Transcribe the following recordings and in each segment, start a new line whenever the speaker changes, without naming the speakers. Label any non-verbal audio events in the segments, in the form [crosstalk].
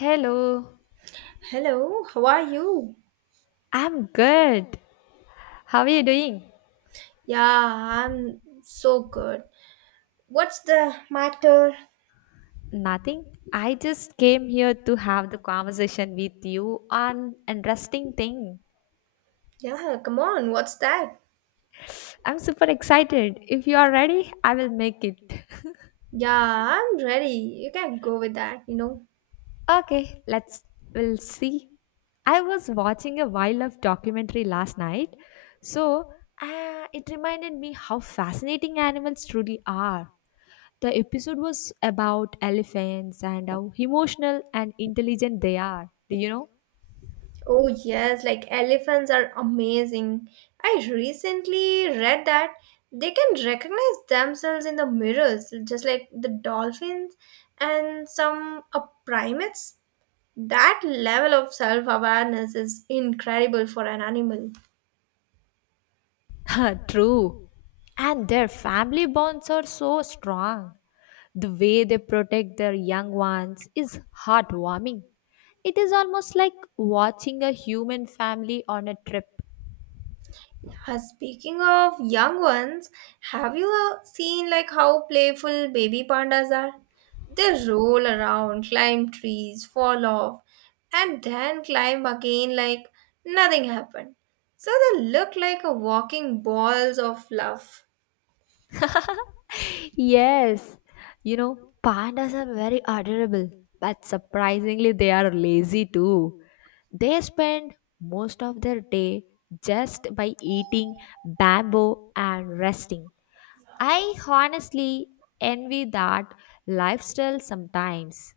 Hello,
Hello, how are you?
I'm good. How are you doing?
Yeah, I'm so good. What's the matter?
Nothing. I just came here to have the conversation with you on interesting thing.
Yeah, come on, what's that?
I'm super excited. If you are ready, I will make it. [laughs]
Yeah, I'm ready. You can go with that, you know.
Okay, let's we'll see. I was watching a wildlife documentary last night, so it reminded me how fascinating animals truly are. The episode was about elephants and how emotional and intelligent they are. Do you know?
Oh, yes, like elephants are amazing. I recently read that they can recognize themselves in the mirrors, just like the dolphins and some primates. That level of self awareness is incredible for an animal.
[laughs] True. And their family bonds are so strong. The way they protect their young ones is heartwarming. It is almost like watching a human family on a trip.
Speaking of young ones, have you seen like how playful baby pandas are? They roll around, climb trees, fall off, and then climb again like nothing happened. So they look like a walking balls of love.
Yes, you know, pandas are very adorable, but surprisingly, they are lazy too. They spend most of their day just by eating bamboo and resting. I honestly envy that lifestyle sometimes.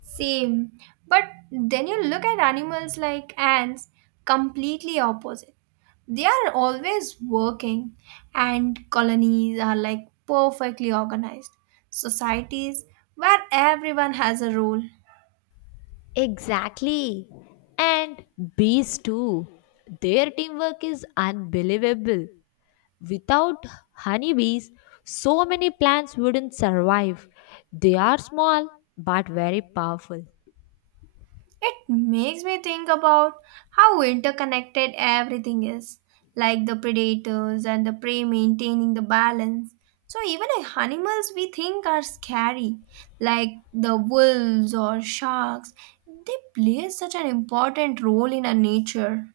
Same. But then you look at animals like ants, completely opposite. They are always working, and colonies are like perfectly organized societies where everyone has a role.
Exactly. And bees too. Their teamwork is unbelievable. Without honeybees, so many plants wouldn't survive. They are small but very powerful.
It makes me think about how interconnected everything is, like the predators and the prey maintaining the balance. So, even the animals we think are scary, like the wolves or sharks, they play such an important role in our nature.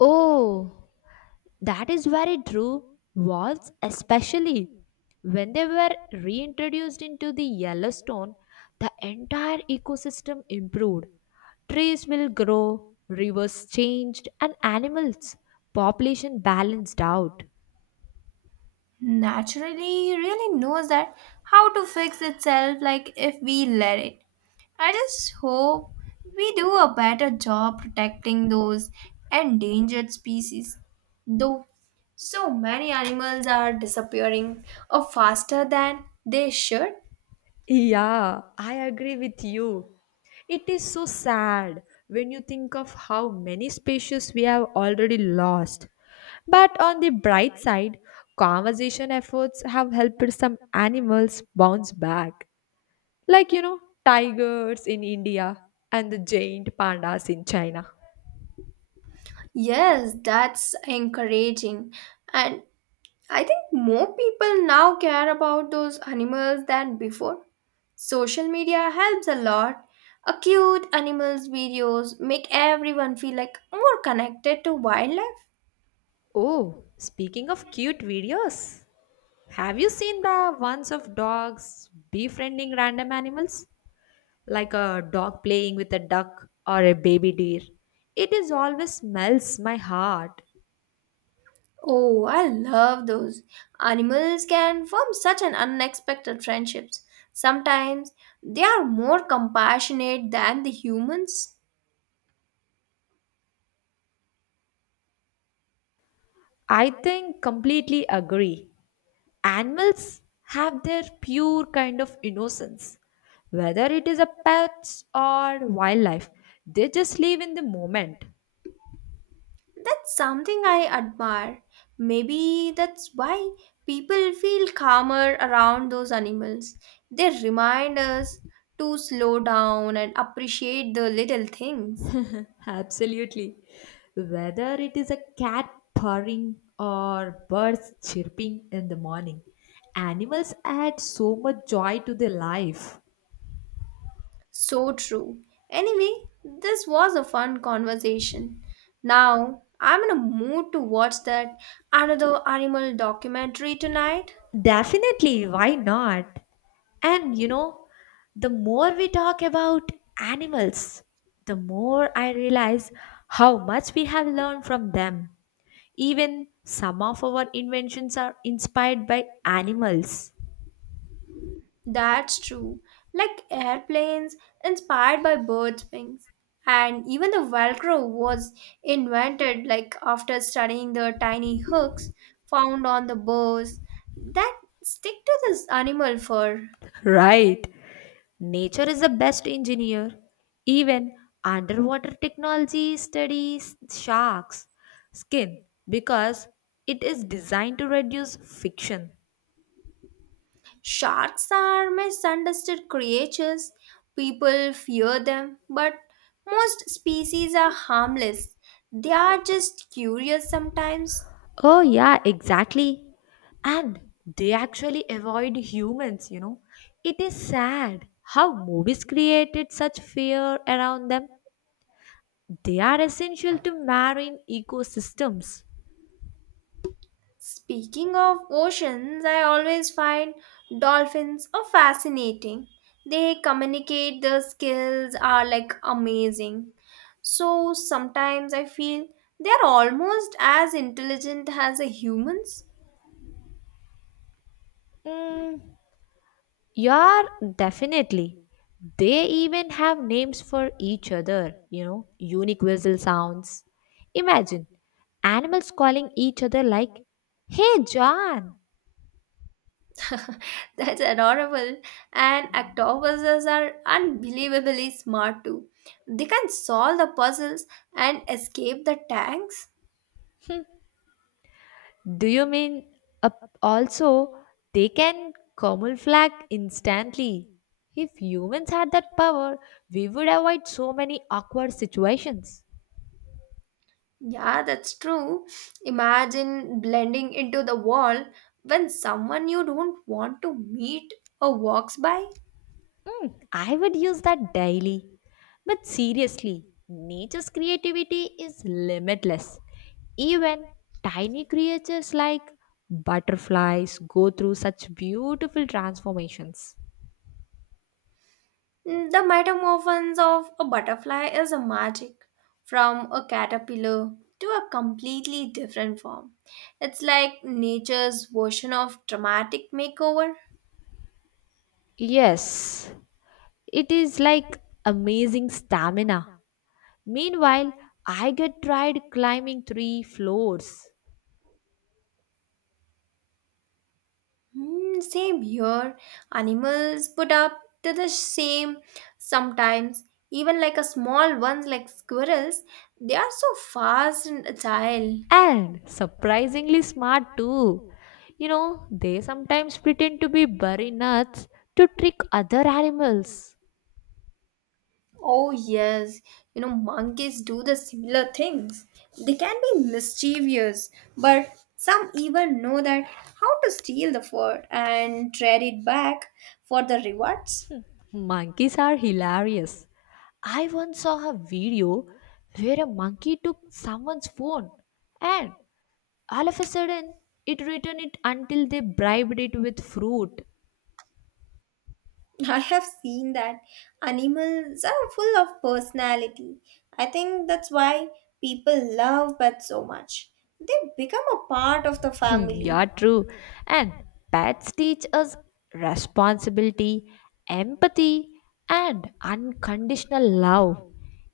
Oh, that is very true. Wolves, especially when they were reintroduced into the Yellowstone, the entire ecosystem improved. Trees will grow, rivers changed, and animals population balanced out.
Naturally, really knows that how to fix itself, like if we let it. I just hope we do a better job protecting those endangered species. Though so many animals are disappearing or faster than they should.
Yeah, I agree with you. It is so sad when you think of how many species we have already lost. But on the bright side, conservation efforts have helped some animals bounce back, like you know, tigers in India and the giant pandas in China.
Yes, that's encouraging. And I think more people now care about those animals than before. Social media helps a lot. A cute animals videos make everyone feel like more connected to wildlife.
Oh, speaking of cute videos, have you seen the ones of dogs befriending random animals? Like a dog playing with a duck or a baby deer. It is always melts my heart.
Oh, I love those. Animals can form such an unexpected friendships. Sometimes they are more compassionate than the humans.
I think completely agree. Animals have their pure kind of innocence. Whether it is a pets or wildlife, they just live in the moment.
That's something I admire. Maybe that's why people feel calmer around those animals. They remind us to slow down and appreciate the little things.
Absolutely. Whether it is a cat purring or birds chirping in the morning, animals add so much joy to their life.
So true. Anyway, this was a fun conversation. Now, I'm in a mood to watch that another animal documentary tonight.
Definitely, why not? And you know, the more we talk about animals, the more I realize how much we have learned from them. Even some of our inventions are inspired by animals.
That's true. Like airplanes inspired by birds' wings. And even the Velcro was invented like after studying the tiny hooks found on the bows that stick to this animal fur.
Right. Nature is the best engineer. Even underwater technology studies sharks' skin because it is designed to reduce friction.
Sharks are misunderstood creatures. People fear them, but most species are harmless. They are just curious sometimes.
Oh, yeah, exactly. And they actually avoid humans, you know. It is sad how movies created such fear around them. They are essential to marine ecosystems.
Speaking of oceans, I always find dolphins are fascinating. They communicate, their skills are like amazing. So sometimes I feel they are almost as intelligent as the humans.
Mm, yeah, definitely. They even have names for each other, you know, unique whistle sounds. Imagine animals calling each other like, "Hey, John!"
[laughs] That's adorable. And octopuses are unbelievably smart too. They can solve the puzzles and escape the tanks.
Do you mean uh, also they can camouflage instantly? If humans had that power, we would avoid so many awkward situations.
Yeah, that's true. Imagine blending into the wall when someone you don't want to meet or walks by.
Mm, I would use that daily. But seriously, nature's creativity is limitless. Even tiny creatures like butterflies go through such beautiful transformations.
Mm, the metamorphose of a butterfly is a magic from a caterpillar to a completely different form. It's like nature's version of dramatic makeover.
Yes, it is like amazing stamina. Meanwhile, I get tried climbing three floors
Hmm, same here. Animals put up to the same sometimes. Even like a small ones like squirrels, they are so fast and agile.
and surprisingly smart too. You know, they sometimes pretend to be very nuts to trick other animals.
Oh yes, you know monkeys do the similar things. They can be mischievous, but some even know that how to steal the fur and trade it back for the rewards.
Monkeys are hilarious. I once saw a video where a monkey took someone's phone and all of a sudden it returned it until they bribed it with fruit.
I have seen that animals are full of personality. I think that's why people love pets so much. They become a part of the
Hmm, you
family.
true. And pets teach us responsibility, empathy, and unconditional love.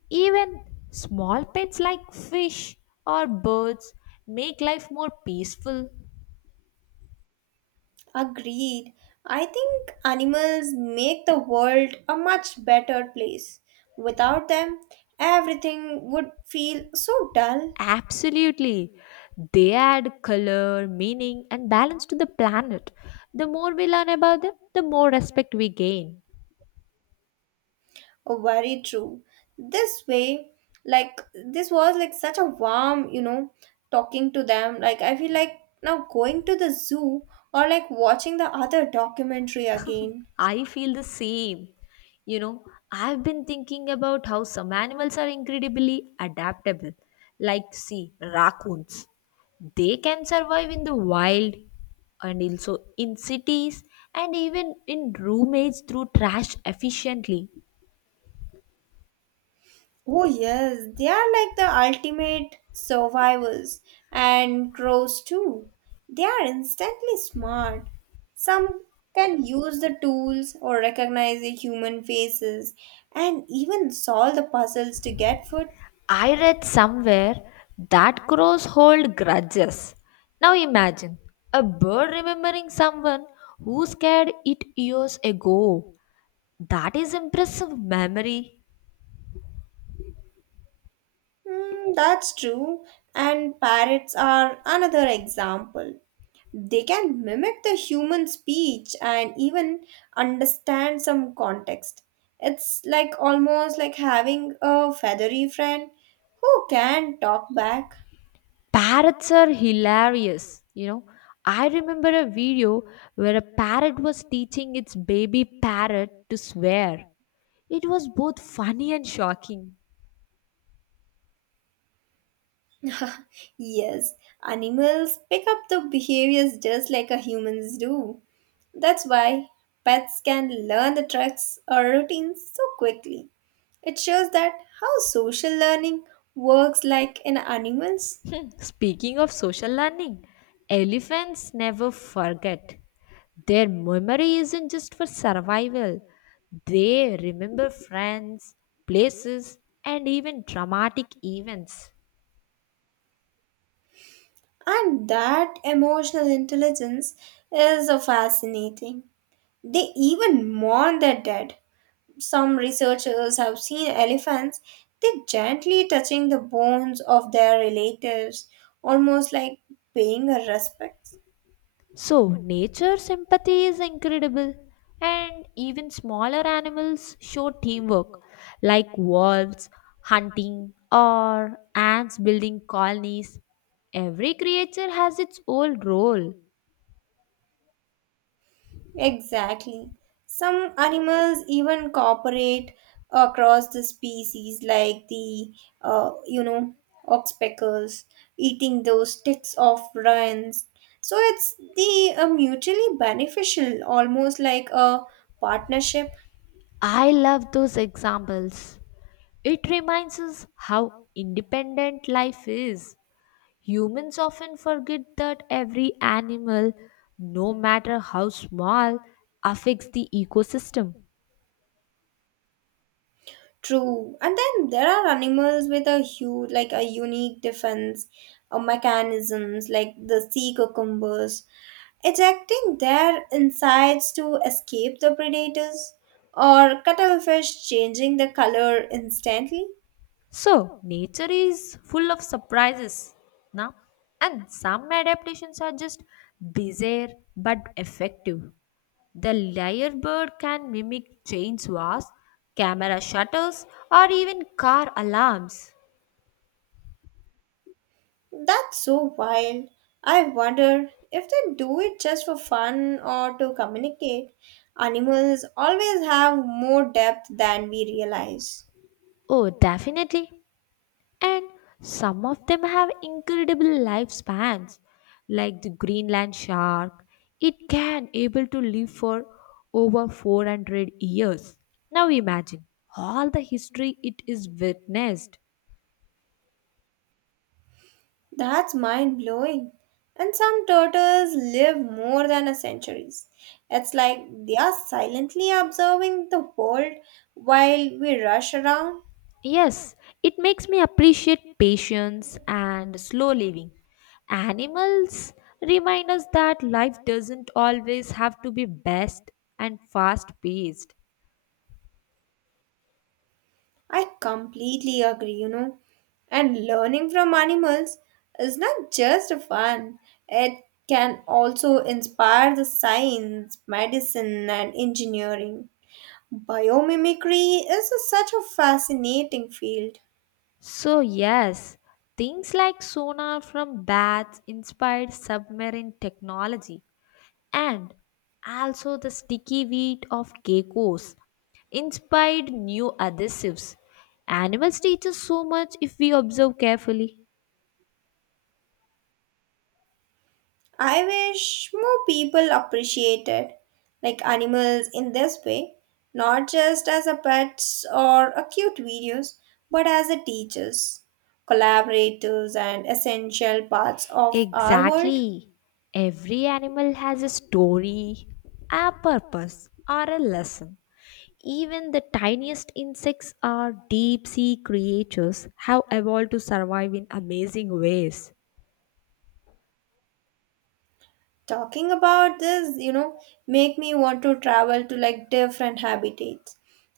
Even small pets like fish or birds make life more peaceful.
Agreed. I think animals make the world a much better place. Without them, everything would feel so dull.
Absolutely. They add color, meaning, and balance to the planet. The more we learn about them, the more respect we gain.
Oh, very true. This way, like this was like such a warm, you know, talking to them. Like I feel like now going to the zoo or like watching the other documentary again.
I feel the same. You know, I've been thinking about how some animals are incredibly adaptable. Like, see, raccoons. They can survive in the wild and also in cities and even in roommates through trash efficiently.
Oh yes, they are like the ultimate survivors and crows too. They are instantly smart. Some can use the tools or recognize the human faces and even solve the puzzles to get food.
I read somewhere that crows hold grudges. Now imagine a bird remembering someone who scared it years ago. That is impressive memory.
Hmm, that's true. And parrots are another example. They can mimic the human speech and even understand some context. It's like almost like having a feathery friend who can talk back.
Parrots are hilarious, you know. I remember a video where a parrot was teaching its baby parrot to swear. It was both funny and shocking.
[laughs] Yes, animals pick up the behaviors just like a humans do. That's why pets can learn the tricks or routines so quickly. It shows that how social learning works like in animals,
Hmm, speaking of social learning, elephants never forget. Their memory isn't just for survival, they remember friends, places, and even dramatic events.
and that emotional intelligence is fascinating. They even mourn their dead. Some researchers have seen elephants, they gently touching the bones of their relatives, almost like paying a respect.
So, nature's empathy is incredible, and even smaller animals show teamwork, like wolves hunting or ants building colonies. Every creature has its own role.
Exactly. Some animals even cooperate across the species, like the, uh, you know, oxpeckers eating those sticks of ruins. So it's the mutually beneficial, almost like a partnership.
I love those examples. It reminds us how independent life is. Humans often forget that every animal, no matter how small, affects the ecosystem.
True. And then there are animals with a huge, like a unique defense or mechanisms, like the sea cucumbers, ejecting their insides to escape the predators, or cuttlefish changing the color instantly.
So, nature is full of surprises now, and some adaptations are just bizarre but effective. The lyrebird can mimic chain swats, camera shutters, or even car alarms.
That's so wild. I wonder if they do it just for fun or to communicate. Animals always have more depth than we realize.
Oh, definitely. And some of them have incredible lifespans, like the Greenland shark. It can able to live for over 400 years. Now imagine all the history it is witnessed.
That's mind blowing. And some turtles live more than a century. It's like they are silently observing the world while we rush around.
Yes, it makes me appreciate patience and slow living. Animals remind us that life doesn't always have to be best and fast paced.
I completely agree, you know. And learning from animals is not just fun, it can also inspire the science, medicine, and engineering. Biomimicry is such a fascinating field.
So, yes, things like sonar from bats inspired submarine technology, and also the sticky wheat of geckos inspired new adhesives. Animals teach us so much if we observe carefully.
I wish more people appreciated like animals in this way, not just as a pets or a cute videos, but as a teachers, collaborators and essential parts of our world.
Exactly. Every animal has a story, a purpose, or a lesson. Even the tiniest insects are deep sea creatures, have evolved to survive in amazing ways.
Talking about this, you know, make me want to travel to like different habitats,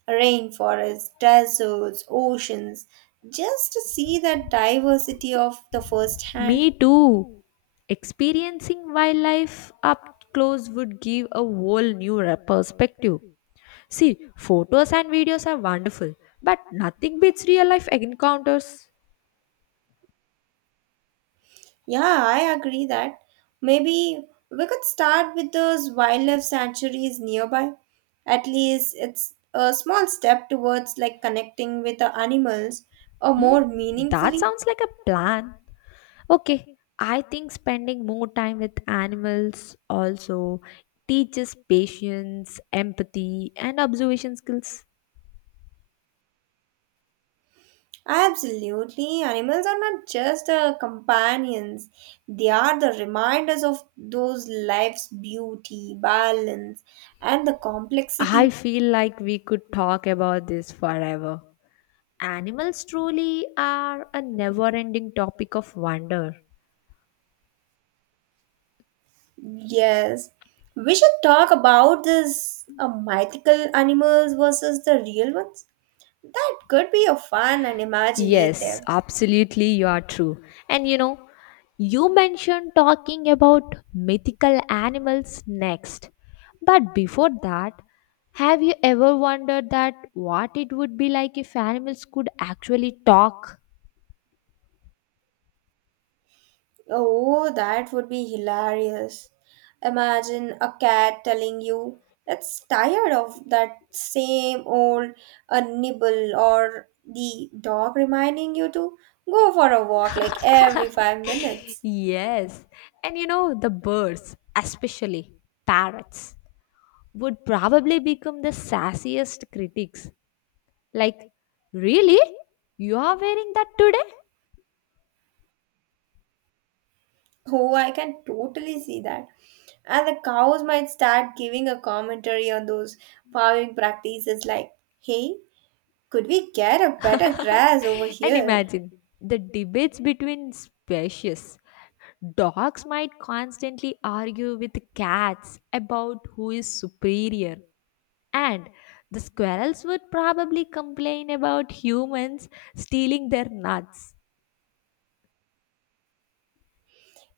rainforests, deserts, oceans, just to see that diversity of the first hand.
Me too! Experiencing wildlife up close would give a whole new perspective. See, photos and videos are wonderful, but nothing beats real life encounters.
Yeah, I agree that maybe we could start with those wildlife sanctuaries nearby. At least it's a small step towards like connecting with the animals or
Mm,
more
that
meaningfully.
sounds like a plan. Okay, I think spending more time with animals also teaches patience, empathy, and observation skills.
Absolutely, animals are not just companions, they are the reminders of those life's beauty, balance, and the
I
complexity.
feel like we could talk about this forever. Animals truly are a never ending topic of wonder.
Yes, we should talk about this mythical animals versus the real ones. That could be a fun and
Yes,
imaginative.
absolutely, you are true. And you know, you mentioned talking about mythical animals next. But before that, have you ever wondered that what it would be like if animals could actually talk?
Oh, that would be hilarious. Imagine a cat telling you it's tired of that same old nibble, or the dog reminding you to go for a walk like every 5 minutes.
Yes. And you know, the birds, especially parrots, would probably become the sassiest critics. Like, really? You are wearing that today?
Oh, I can totally see that. And the cows might start giving a commentary on those farming practices like, hey, could we get a better grass over
And
here?
imagine the debates between species. Dogs might constantly argue with cats about who is superior, and the squirrels would probably complain about humans stealing their nuts.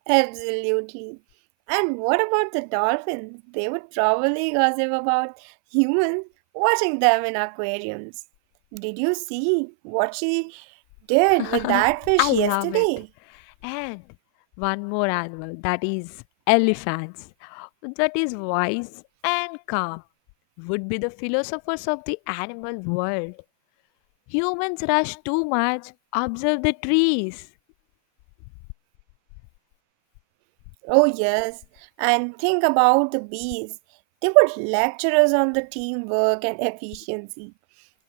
Absolutely. And what about the dolphins? They would probably gossip about humans watching them in aquariums. Did you see what she did with that
I
fish
love it.
yesterday?
And one more animal that is elephants, that is wise and calm, would be the philosophers of the animal world. Humans rush too much. Observe the trees.
Oh, yes. And think about the bees. They were lecturers on the teamwork and efficiency.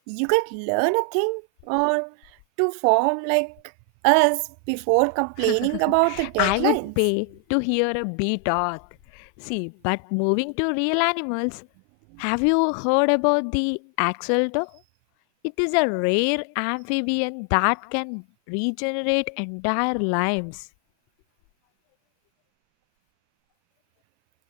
You could learn a thing or to form like us before complaining about the
I would
deadlines.
pay to hear a bee talk. See, but moving to real animals, have you heard about the axolotl? It is a rare amphibian that can regenerate entire limbs.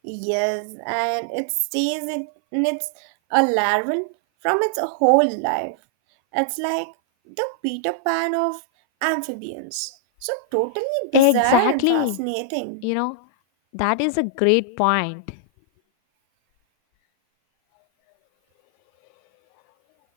Yes, and it stays in its a larval from its whole life. It's like the Peter Pan of amphibians. So totally bizarre and
Exactly.
fascinating.
You know, that is a great point.